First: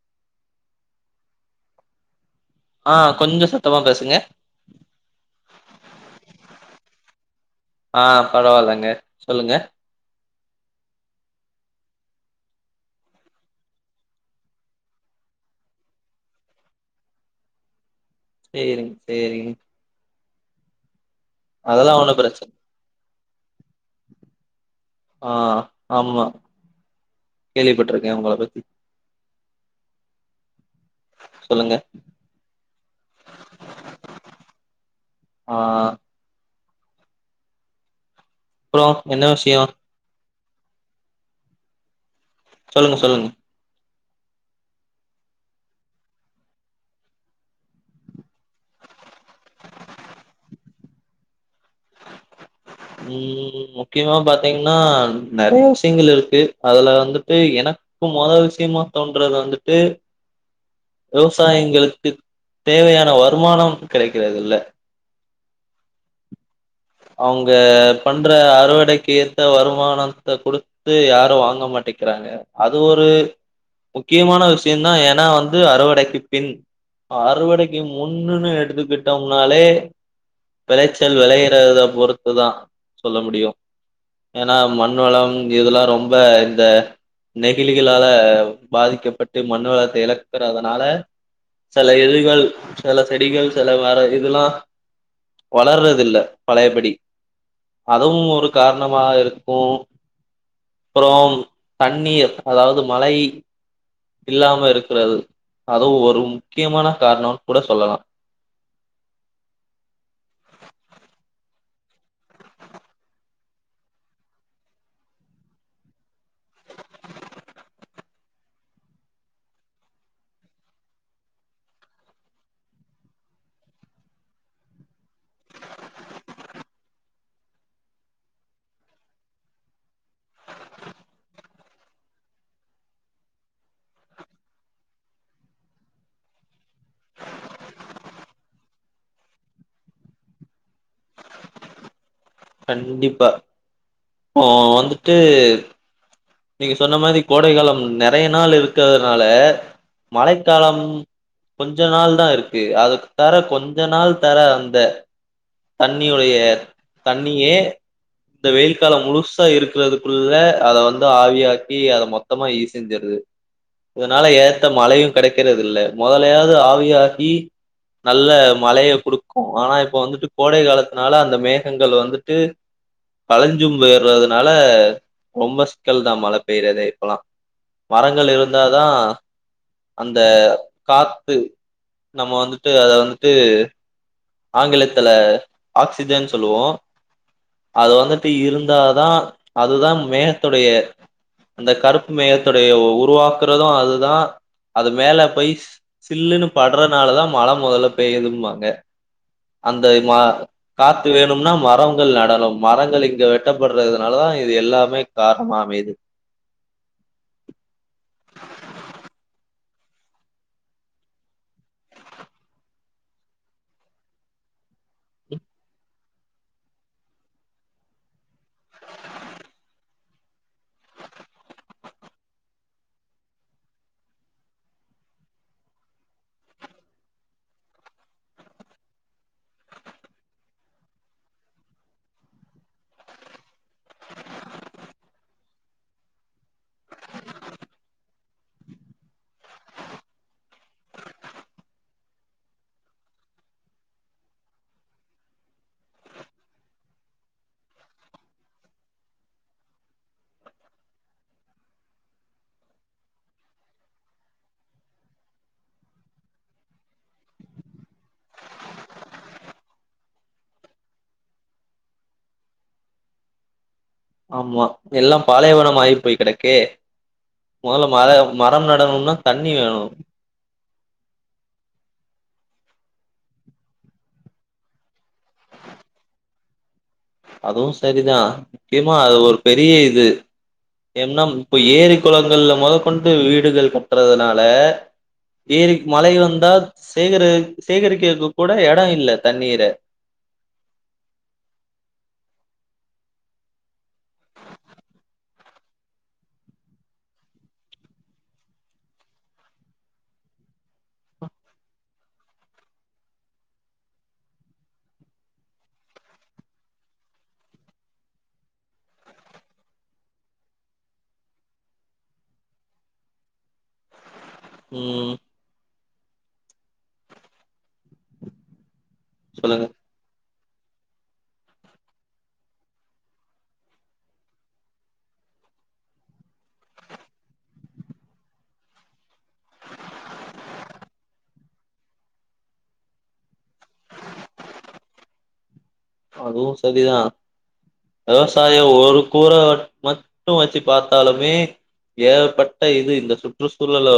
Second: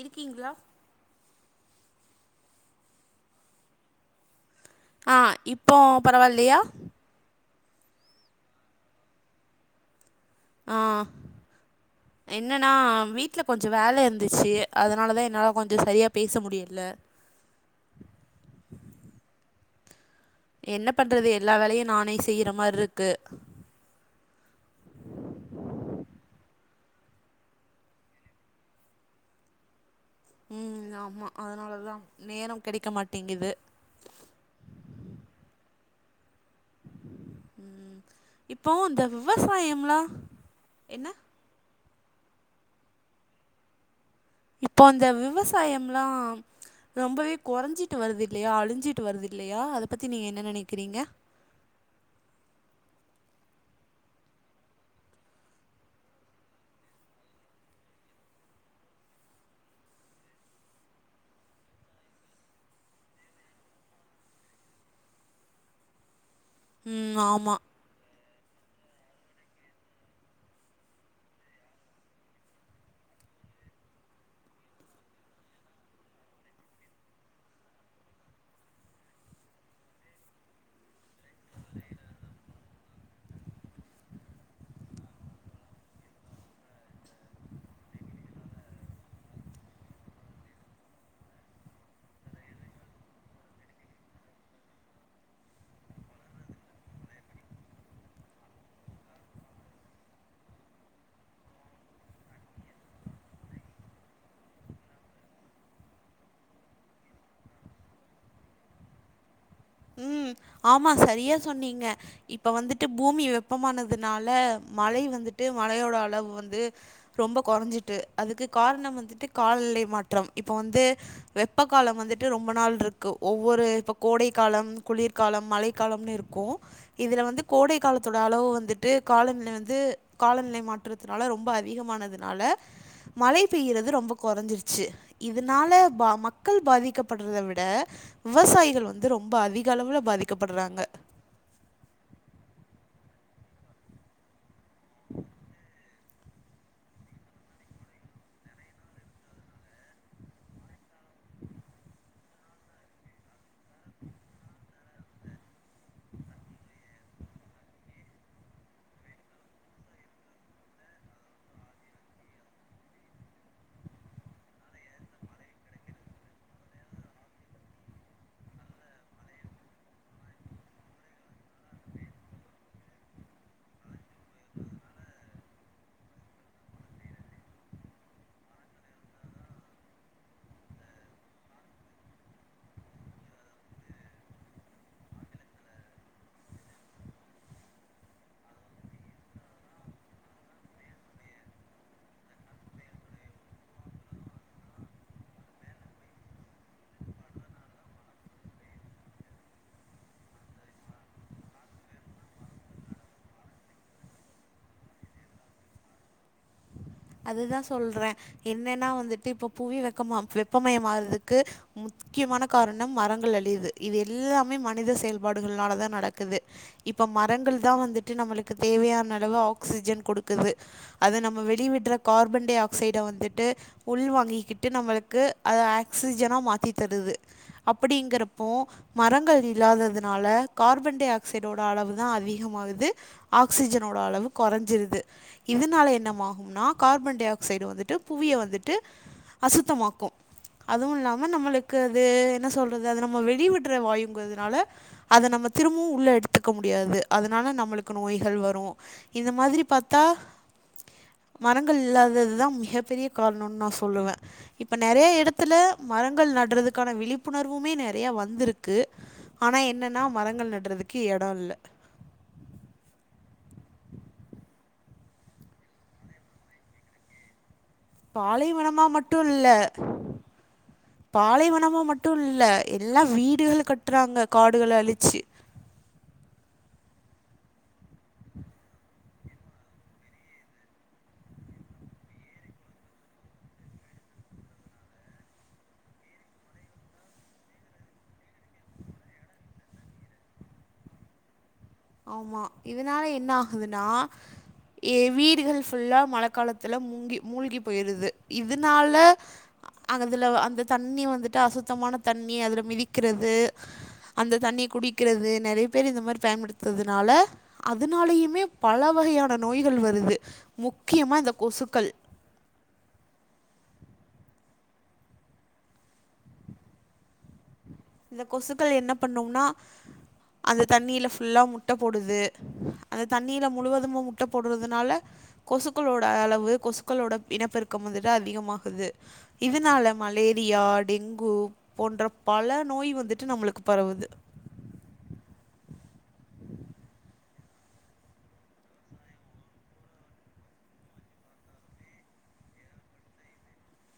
இருக்கீங்கிளா ஆ கொஞ்சம் சத்தமா பேசுங்க ஆ இப்போ பரவாயில்லையா ஆ பரவாயில்லங்க சொல்லுங்க ஆ என்னன்னா வீட்ல கொஞ்சம் வேல இருந்துச்சி அதனால தா என்னால கொஞ்சம் சரியா பேச முடியில சேரிங்க சேரிங்க என்ன பண்றது எல்லா வேலையு அதெல்லா ஒண்ணு நானே பிரச்சன செய்யற மாரி இருக்கு ஆ ஆமா கேள்விப்பட்டுருக்கன் உங்கள பத்தி ம் ஆமா சொல்லுங்க அதனாலதா நேரம் கெடைக்க மாட்டேங்கிது ஆ ம் இப்போ அப்றோ இந்த என்ன விஷயோ விவசாயம்லா என்ன சொல்லுங்க சொல்லுங்க இப்போ அந்த விவசாயம்லா ரொம்பவே கெறஞ்சிட்டு வருது இல்லையா அழிஞ்சிட்டு வருது இல்லையா அத பத்தி நீங்க என்ன நெனக்கிறீங்க [inaudible] ம் முக்கியமா பாத்தீங்கன்னா நறையா விஷியங்கள் இருக்கு அதுல வந்துட்டு எனக் கு மொத விஷியமா தோன்றது வந்துட்டு விவசாயிங்களுக்கு தேவையான வருமானம் கெடைக்கறது இல்ல ம் அவுங்க ஆமா பண்ற அறுவடைக்கு ஏத்த வருமானத்த குடுத்து யாரும் வாங்க மாட்டிக்கிறாங்க அது ஒரு முக்கியமான விஷியந்தான் ஏனா வந்து அறுவடைக்கு பின் அறுவடைக்கு முன்னுன்னு எடுத்துக்கிட்டோம்னாலே விளைச்சல் வெளைய டத பொறுத்து தா சொல்ல முடியும் ஏனா மண் வளம் இதுலா ரொம்ப இந்த நெகிழிகளால பாதிக்கப்பட்டு மண் வளத்த எழக்கறதனால செல இதழ்கள் செல செடிகள் செல வார இதுலா வளறது இல்ல பழயபடி அதுவும் ஒரு காரணமா இருக்கும் அப்புறம் தண்ணீர் அதாவது மழை இல்லாம இருக்கிறது அதுவும் ஒரு முக்கியமான காரணோன் கூட சொல்லலா ம் ஆமா சரியா சொன்னீங்க இப்ப வந்துட்டு பூமி வெப்பமானதுனால மழை வந்துட்டு மழயோட அளவு வந்து ரொம்ப கொறஞ்சிட்டு அதுக்கு காரணம் வந்துட்டு கால்நிலை மாற்றம் இப்போ வந்து வெப்ப காலம் வந்துட்டு ரொம்ப நாள் ருக்கு ஒவ்வொரு இப்ப கோடை காலம் குளிர்காலம் மழை காலம்னு இருக்கும் இதுல வந்து கோடை காலத்தோட அளவு வந்துட்டு காலநிலை வந்து காலநிலை மாற்றதுனால ரொம்ப அதிகமானதுனால மழை பெய்றது ரொம்ப கொறஞ்சிருச்சு இதுனால பா மக்கள் பாதிக்கப்படுறத விவசாயிகள் வந் ந்து ரொம்ப அதிக அளவுல பாதிக்கப்பட்றாங்க கண்டிப்பா இப்போ வந்துட்டு நீங்க சொன்ன மாரி கோடை காலம் நெறைய நாள் இருக்றதுனால மழைக்காலம் கொஞ்ச நாள் தா இருக்கு அது தர கொஞ்ச நாள் தர அந்த தண்ணியோடய தண்ணியே இந்த வெயில் காலம் முழுசா இருக்கிறதுக்குள்ள அத வந் து ஆவியாக்கி அத மொத்தமா ஈ செஞ்சருது இதனால ஏத்த மழையு கெடைக்கறதுல்ல மொதலையாது ஆவி ஆகி நல்ல மழையை குடுக்கு ஆனா இப்ப வந்துட்டு கோடை காலத்னால அந்த மேகங்கள் வந்துட்டு கலஞ்சூம் போயிறதுனால ரொம்ப சிக்கல் தா மழை பெய்றதே இப்பலா மரங்கள் இருந்தாதா அந்த காத்து நம்ம வந்துட்டு அத வந்துட்டு ஆங்கிலத்துல ஆக்சிஜன் சொல்லுவோ அது வந்துட்டு இருந்தாதா அதுதா மேகத்தோடைய அந்த கருப்பு மேகத்தடைய உருவாக்குறது அதுதான் அது மேல போயி சில்லுன்னு பட்றனாலதா மழை மொதல்ல பெய்தும்பாங்க அந்த இதுமா காத்து வேணுனா மரங்கள் நடனு மரங்கள் இங்க வெட்டப்பட்றதுனால தா இது எல்லாமே காரணமா அமையுது அதுதா சொல்றே என்னன்னா வந்துட்டு இப்ப புவி வெக்கமா வெப்பமயொ ஆறதுக்கு மு முக்கியமான காரணம் மரங்கள் அழியிது இது எல்லாமே மனித செயல்பாடுகள்னால தா நடக்குது இப்போ மரங்கள் தா வந்துட்டு நம்மளுக்கு தேவையான அளவு ஆக்சிஜன் குடுக்குது அது நம்ம வெளி விட்ற கார்பன் டை ஆக்சைட வந்துட்டு உள் வாங்கிக்கிட்டு நம்மளுக்கு அத ஆக்சிஜனா மாத்தி தருது அப்டிங்கறப்போ மரங்கள் இல்லாததுனால கார்பன் டை ஆக்சைடோட அளவுதா அதிகமாகுது ஆக்சிஜனோட அளவு கொறஞ்சிருது இதனால என்னமாகூனா கார்பன் டை ஆக்சைடு வந்துட்டு புவிய வந்துட்டு அசுத்தமாக்கு அதும் இல்லாம நம்மளக்கது என்ன சொல்றது அது நம்ம வெளி விட்ற வாயுங்கிறதுனால அத நம்ம திரும்பவு உள்ள எடுத்துக்க முடியாது அதனால நம்மளுக்கு நோய்கள் வரு இத மாதிரி பாத்தா மரங்கள் இல்லாததுதா மிக பெரிய காரணனு நா சொல்லுவே இப்ப நெறையா எடத்துல மரங்கள் நடறதுக்கான விழிப்புணர்வுமே நெறையா வந்திருக்கு ஆனா என்னனா மரங்கள் நட்றதுக்கு எடொ இல்ல ஆமா எல்லா பாலைவனொ ஆயிப்போயி கெடக்கே மொதல்ல மர மரம் பாலைவனமாக நடணுனா தண்ணி வேணு பாலைவனமா மட்டும் இல்ல எல்லா வீடுகள் கட்றாங்க காடுகள அழிச்சி அதுவு சரிதா முக்கியமா அது ஒரு பெரிய இது என்னம் இப்ப ஏரி குளங்கள்ல மொத கொண்டு வீடுகள் கட்றதுனால ஏரி மழை வந்தா சேகரு சேகரிக்கிறது கூட எடொ இல்ல தண்ணீர ஆமா இதனால என்ன ஆகுதுனா ஏ வீடுகள் ஃபுல்லா மழ காலத்துல முங்கி மூழ்கி போயிருது இதுனால அதுல அந்த தண்ணி வந்துட்டு அசுத்தமான தண்ணி அதுல மிதிக்குறது அந்த தண்ணிய குடிக்கிறது நறையா பேரு இந்த மாரி பயன்படுத் த்துறதுனால அதனாலயுமே பல வகையான நோய்கள் வருது முக்கியமா இந்த கொசுக்கள் ம் இந்த கொசுக்கள் என்ன பண்ணும்னா சொல்லுங்க அந்த தண்ணில ஃபுல்லா முட்ட போடுது அந்த தண்ணில முழுவதுமு முட்ட போடுறதுனால கொசுக்களோட அளவு கொசுக்களோட இனப்பெருக்கம் வந்துட்டு அதிகமாகுது இதுனால மலேரியா டெங்கு போன்ற பல நோய் வந்துட்டு நம்மளுக்கு பரவுது அதுவு செரிதா விவசாயோ ஒரு கூர மட் மட்டு வெச்சுப் பாத்தாலுமே ஏகப்பட்ட இது இந்த சுற்று சூழல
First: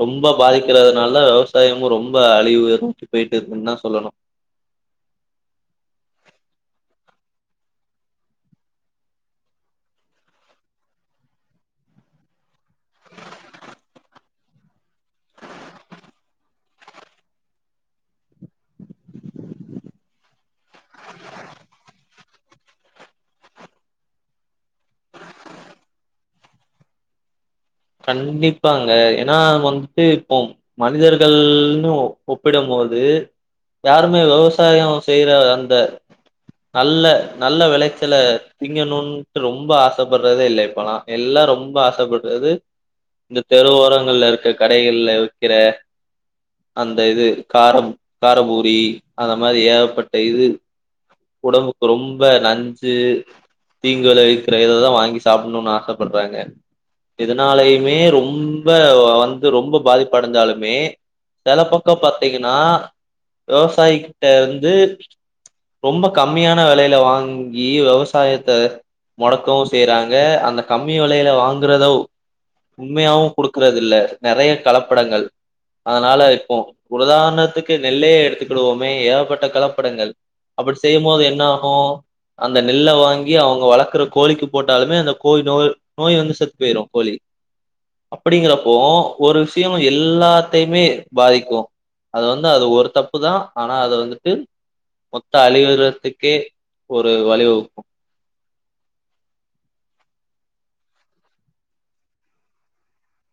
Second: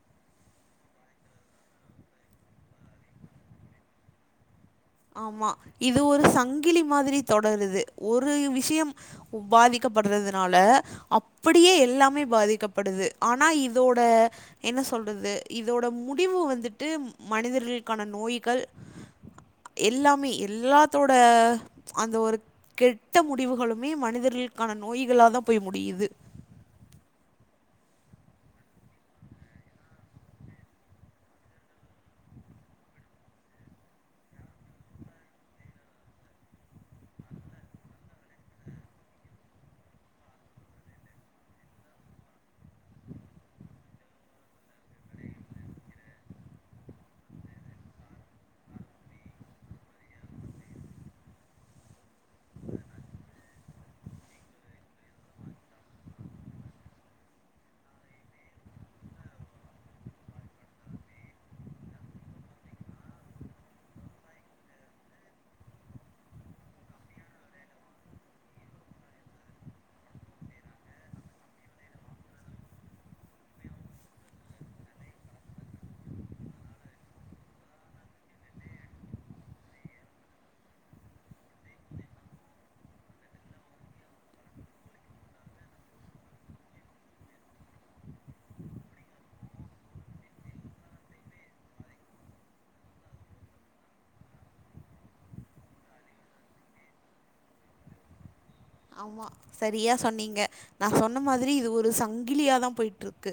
ரொம்ப பாதிக்கிறதுனால விவசாயமு ரொம்ப அழிவு இருந்துட்டு போயிட்டு இருக்குன் தா சொல்லணு ஆமா இது ஒரு சங்கிலி மாதிரி தொடருது ஒரு விஷ்யம் உபாதிக்கப்படுறதுனால அப்டியே எல்லாமே பாதிக்கப்படுது ஆனா இதோட என்ன சொல்றது இதோட முடிவு வந்துட்டு மனிதர்கள்கான நோய்கள் எல்லாமே எல்லாத்தோட அந்த ஒரு கெட்ட முடிவுகளுமே மனிதர்களுக்கான நோய்களாதா போய் முடியுது கண்டிப்பாங்க ஏனா வந்துட்டு போம் மனிதர்கள்னு ஒப்பிடம் போது யாருமே விவசாயோ செய்யற அந்த நல்ல நல்ல வெளைச்சல திங்கணுன்ட்டு ரொம்ப ஆசப்படுறதே இல்ல இப்பல்லா எல்லா ரொம்ப ஆசப்படுறது இந்த தெரு ஓரங்கள்ல இருக்க கடைகள்ல விக்கிற அந்த இது காரம் காரபூரி அந்த மாரி ஏகப்பட்ட இது உடம்புக்கு ரொம்ப நஞ்சு தீங்கு வெளைவிக்கிறததா வாங்கி சாப்புணுன்னு ஆசப்படுறாங்க அதனாலயுமே ரொம்ப வந்து ரொம்ப பாதிப்படஞ்சாலுமே செல பக்கோ பாத்தீங்கன்னா விவசாயி கிட்ட வந்து ரொம்ப கம்மியான வெலைல வாங்கி வெவசாயத்த மொடக்கவு செய்யறாங்க அந்த கம்மி வெலையில வாங்கறதோ உண்மையாவு குடுக்கறதில்ல நறையா கலப்படங்கள் அதனால இப்போ உலதாணத்துக்கு நெல்லையே எடுத்துக்கிடுவோமே ஏகப்பட்ட கலப்படங்கள் அப்புடி செய்யம்போது என்ன ஆகு அந்த நெல்ல வாங்கி அவங்க வளக்குற கோழிக்கு போட்டாலுமே அந்த கோயி நோய் நோய் வந்து செத்து போயிரு கோழி அப்புடிங்கறப்போ ஒரு விஷ்யோ எல்லாத்தையுமே பாதிக்கு அது வந்து அது ஒரு தப்பு தா ஆனா அத வந்துட்டு மொத்த அழிவுறத்துக்கே ஒரு வழிவகுக்கு ஆமா சரியா சொன்னீங்க நா சொன்ன மாதிரி இது ஒரு சங்கிலியாதாம் போயிட்ருக்கு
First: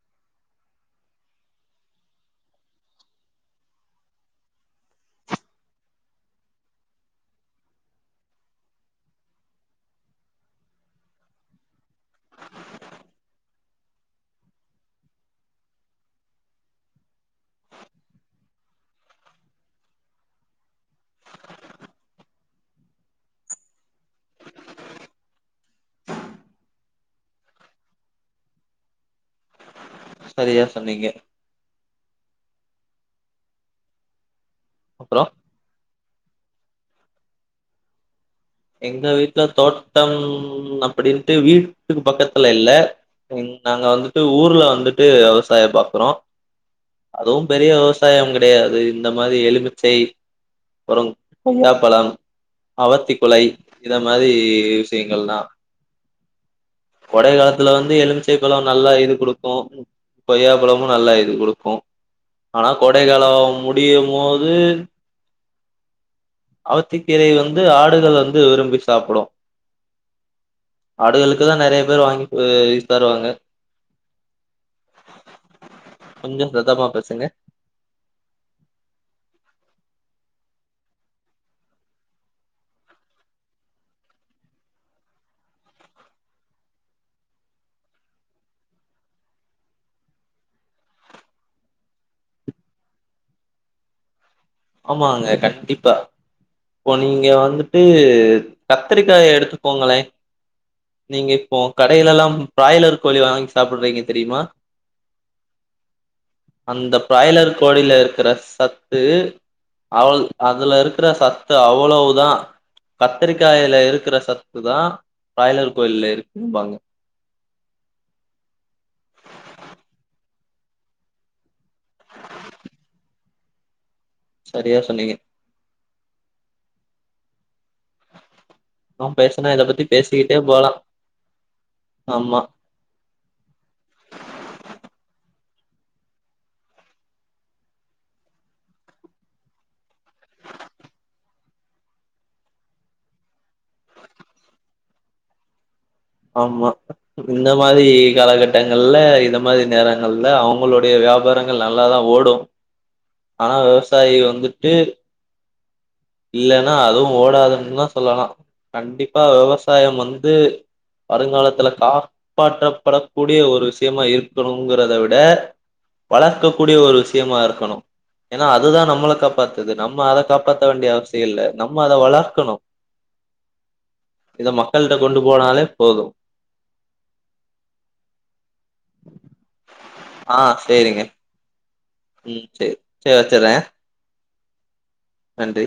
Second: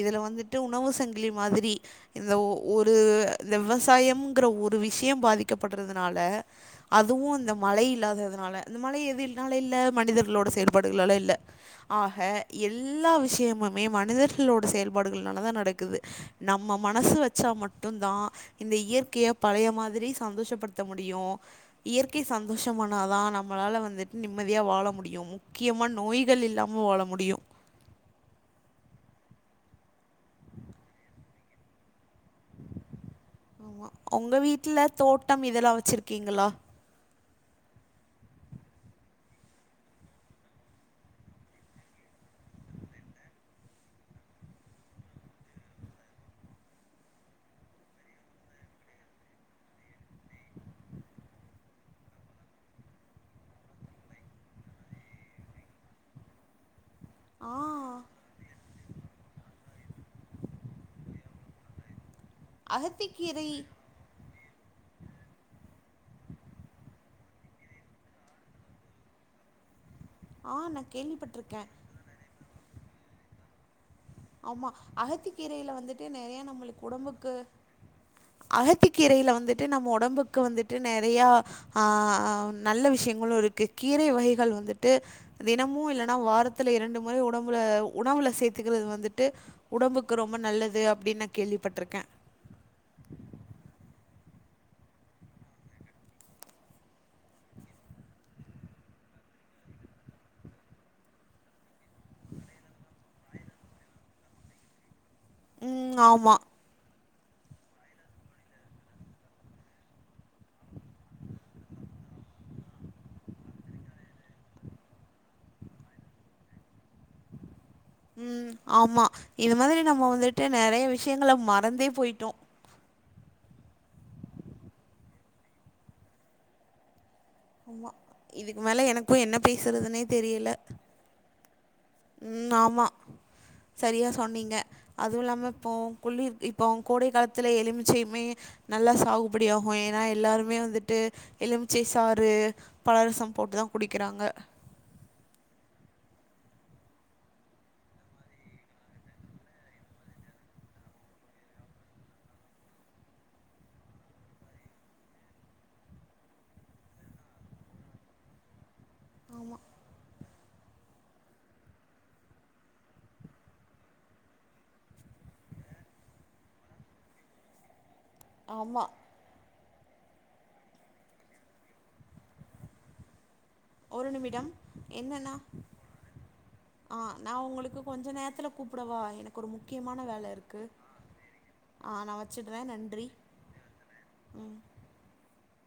இதுல வந்துட்டு உணவு சங்கிலி மாதிரி இந்த ஒரு இந்த விவசாயம்ங்குற ஒரு விஷ்யம் பாதிக்கப்படுறதுனால அதுவுமஅந்த மழை இல்லாததுனால அந்த மழை எதுல்னால இல்ல மனிதர்களோட செயல்பாடுகளால இல்ல ஆஹ எல்லா விஷ்யமுமே மனிதர்களோட செயல்பாடுகள்னாலதா நடக்குது நம்ம மனசு வச்சா மட்டுந்தா இந்த இயற்கைய பழைய மாதிரி சந்தோஷப்படுத்த முடியு இயற்கை சந்தோஷமானாதா நம்மளால வந்துட்டு நிம் ம்மதியா வாழ முடியு முக்கியமா நோய்கள் இல்லாம வாழ முடியு சரியா சொன்னீங்க ஆமா உங்க வீட்டுல அப்றோ தோட்டம் இதெல்லா வச்சிருக்கீங்களா எங்க வீட்டுல தோட்டம் அப்டின்ட்டு வீட்டுக்கு பக்கத்துல இல்ல ம் நாங்க வந்துட்டு ஊர்ல வந்துட்டு வெவசாய பாக்குறோ அதுவும் பெரிய விவசாயம் கெடையாது இந்த மாரி எலுமிச்சை பழ கொய்யாப்பழம் அவத்தி குளை இந்த மாரி விஷ்யங்கள்லா கொடை ஆ காலத்துல வந்து எலுமிச்சைப்பழ நல்லா இது குடுக்கு கொய்யா பழமு நல்லா இது குடுக்கு ஆனா கோடைக்கால அகத்திக்கீரை முடி முடியுமோது அவத்தி கீரைல வந்து ஆட் டுகள் வந்து விரும்பி சாப்புடு ஆ நான் ஆடுகளுக்கு தா கேள்விப்பட்டிருக்கேன். நெறைய பேர் வாங்கி அ இத தருவாங்க ஆமா அகத்தி கீரைல வந்துட்டு நெறைய கொஞ்சோ நம்மளுக்கு சத்தமா பேசுங்க உடம்புக்கு அகத்தி கீரைல வந்துட்டு நம்ம ஒடம்புக்கு வந்துட்டு நெறையா ஆ ஆ நல்ல விஷ்யங்களு இருக்கு கீரை வகைகள் வந்துட்டு தினமு இல்லனா வாரத்துல இரண்டு முறை உடம்புல உணவுல சேத்துக்கிறது வந்துட் டு உடம்புக்கு ரொம்ப நல்லது அப்டின் நா கேள்விப்பட்ருக்கே ஆமாங்க கண்டிப்பா இப்ப நீங்க வந்துட்டு கத்திரிக்காய எடுத்துக்கோங்களே நீங்க இப்போ கடைலலாம் பிராய்லர் கோழி வாங்கி சாப்பிட்றீங்க தெரியுமா ம் ஆமா அந்த பிராய்லர் கோழில இருக்கிற சத்து அவள் அதுல இருக்கிற சத்து அவ்வளவுதா கத்திரிக்காயில இருக்கிற சத்து தா பிராய்லர் கோழில இருக்கும்பாங்க ம் ஆமா இது மாதிரி நம்ம வந்துட்டு நெறைய விஷ்யங்கல மறந்தே போயிட்டோ சரியா சொன்னீங்க ஆமா இதுக்கு மேல நா எனக்கு என்ன பேசுனா இத பத்தி பேசுறதுனே பேசிக்கிட்டே தெரியல போலா ம் ஆமா சரியா சொன்னீங்க அதுவு இல்லாம இப்போ குளிர் இப்போ கோடை காலத்துல எலுமிச்சையுமே நல்லா சாகுபடி ஆகு ஏனா எல்லாருமே வந்துட்டு எலுமிச்சை சாறு பழரசம் போட்டுதா குடிக்கிறாங்க ஆமா இந்த மாரி காலகட்டங்கள்ல இந்த மாரி நேரங்கள்ல அவ்ங்களுடைய வியாபாரங் கள் நல்லா தா ஓடு ஆனா விவசாயிக வந்துட்டு இல்லனா அதுவு ஓடாதுன்னு தா சொல்லலா கண்டிப்பா ஆமாம் வெவசாயம் வந்து வருங்காலத்துல காப்பாற்றப்படக் கூடிய ஒரு விஷய்மா இருக்கணுங்கிறத விட வளக்கக் கூடிய ஒரு விஷ்யமா இருக்கணு ஏனா அதுதா ஆமாம் நம்மள காப்பாத்துது நம்ம அத காப்பாத் த வேண்டிய அவசிய இல்ல நம்ம அத வளர்க்கணு ஒரு இத நிமிடம் மக்கள்ட்ட கொண்டு என்னண்ணா போனாலே போது ஆ நா உங்களுக்கு கொஞ்ச நேரத்துல கூப்புடவா எனக்கு ஒரு முக்கியமான வேல ஆ இருக்கு சேரிங்க ம் சேரி சேரி வச்சுட்றே ம் நன்றி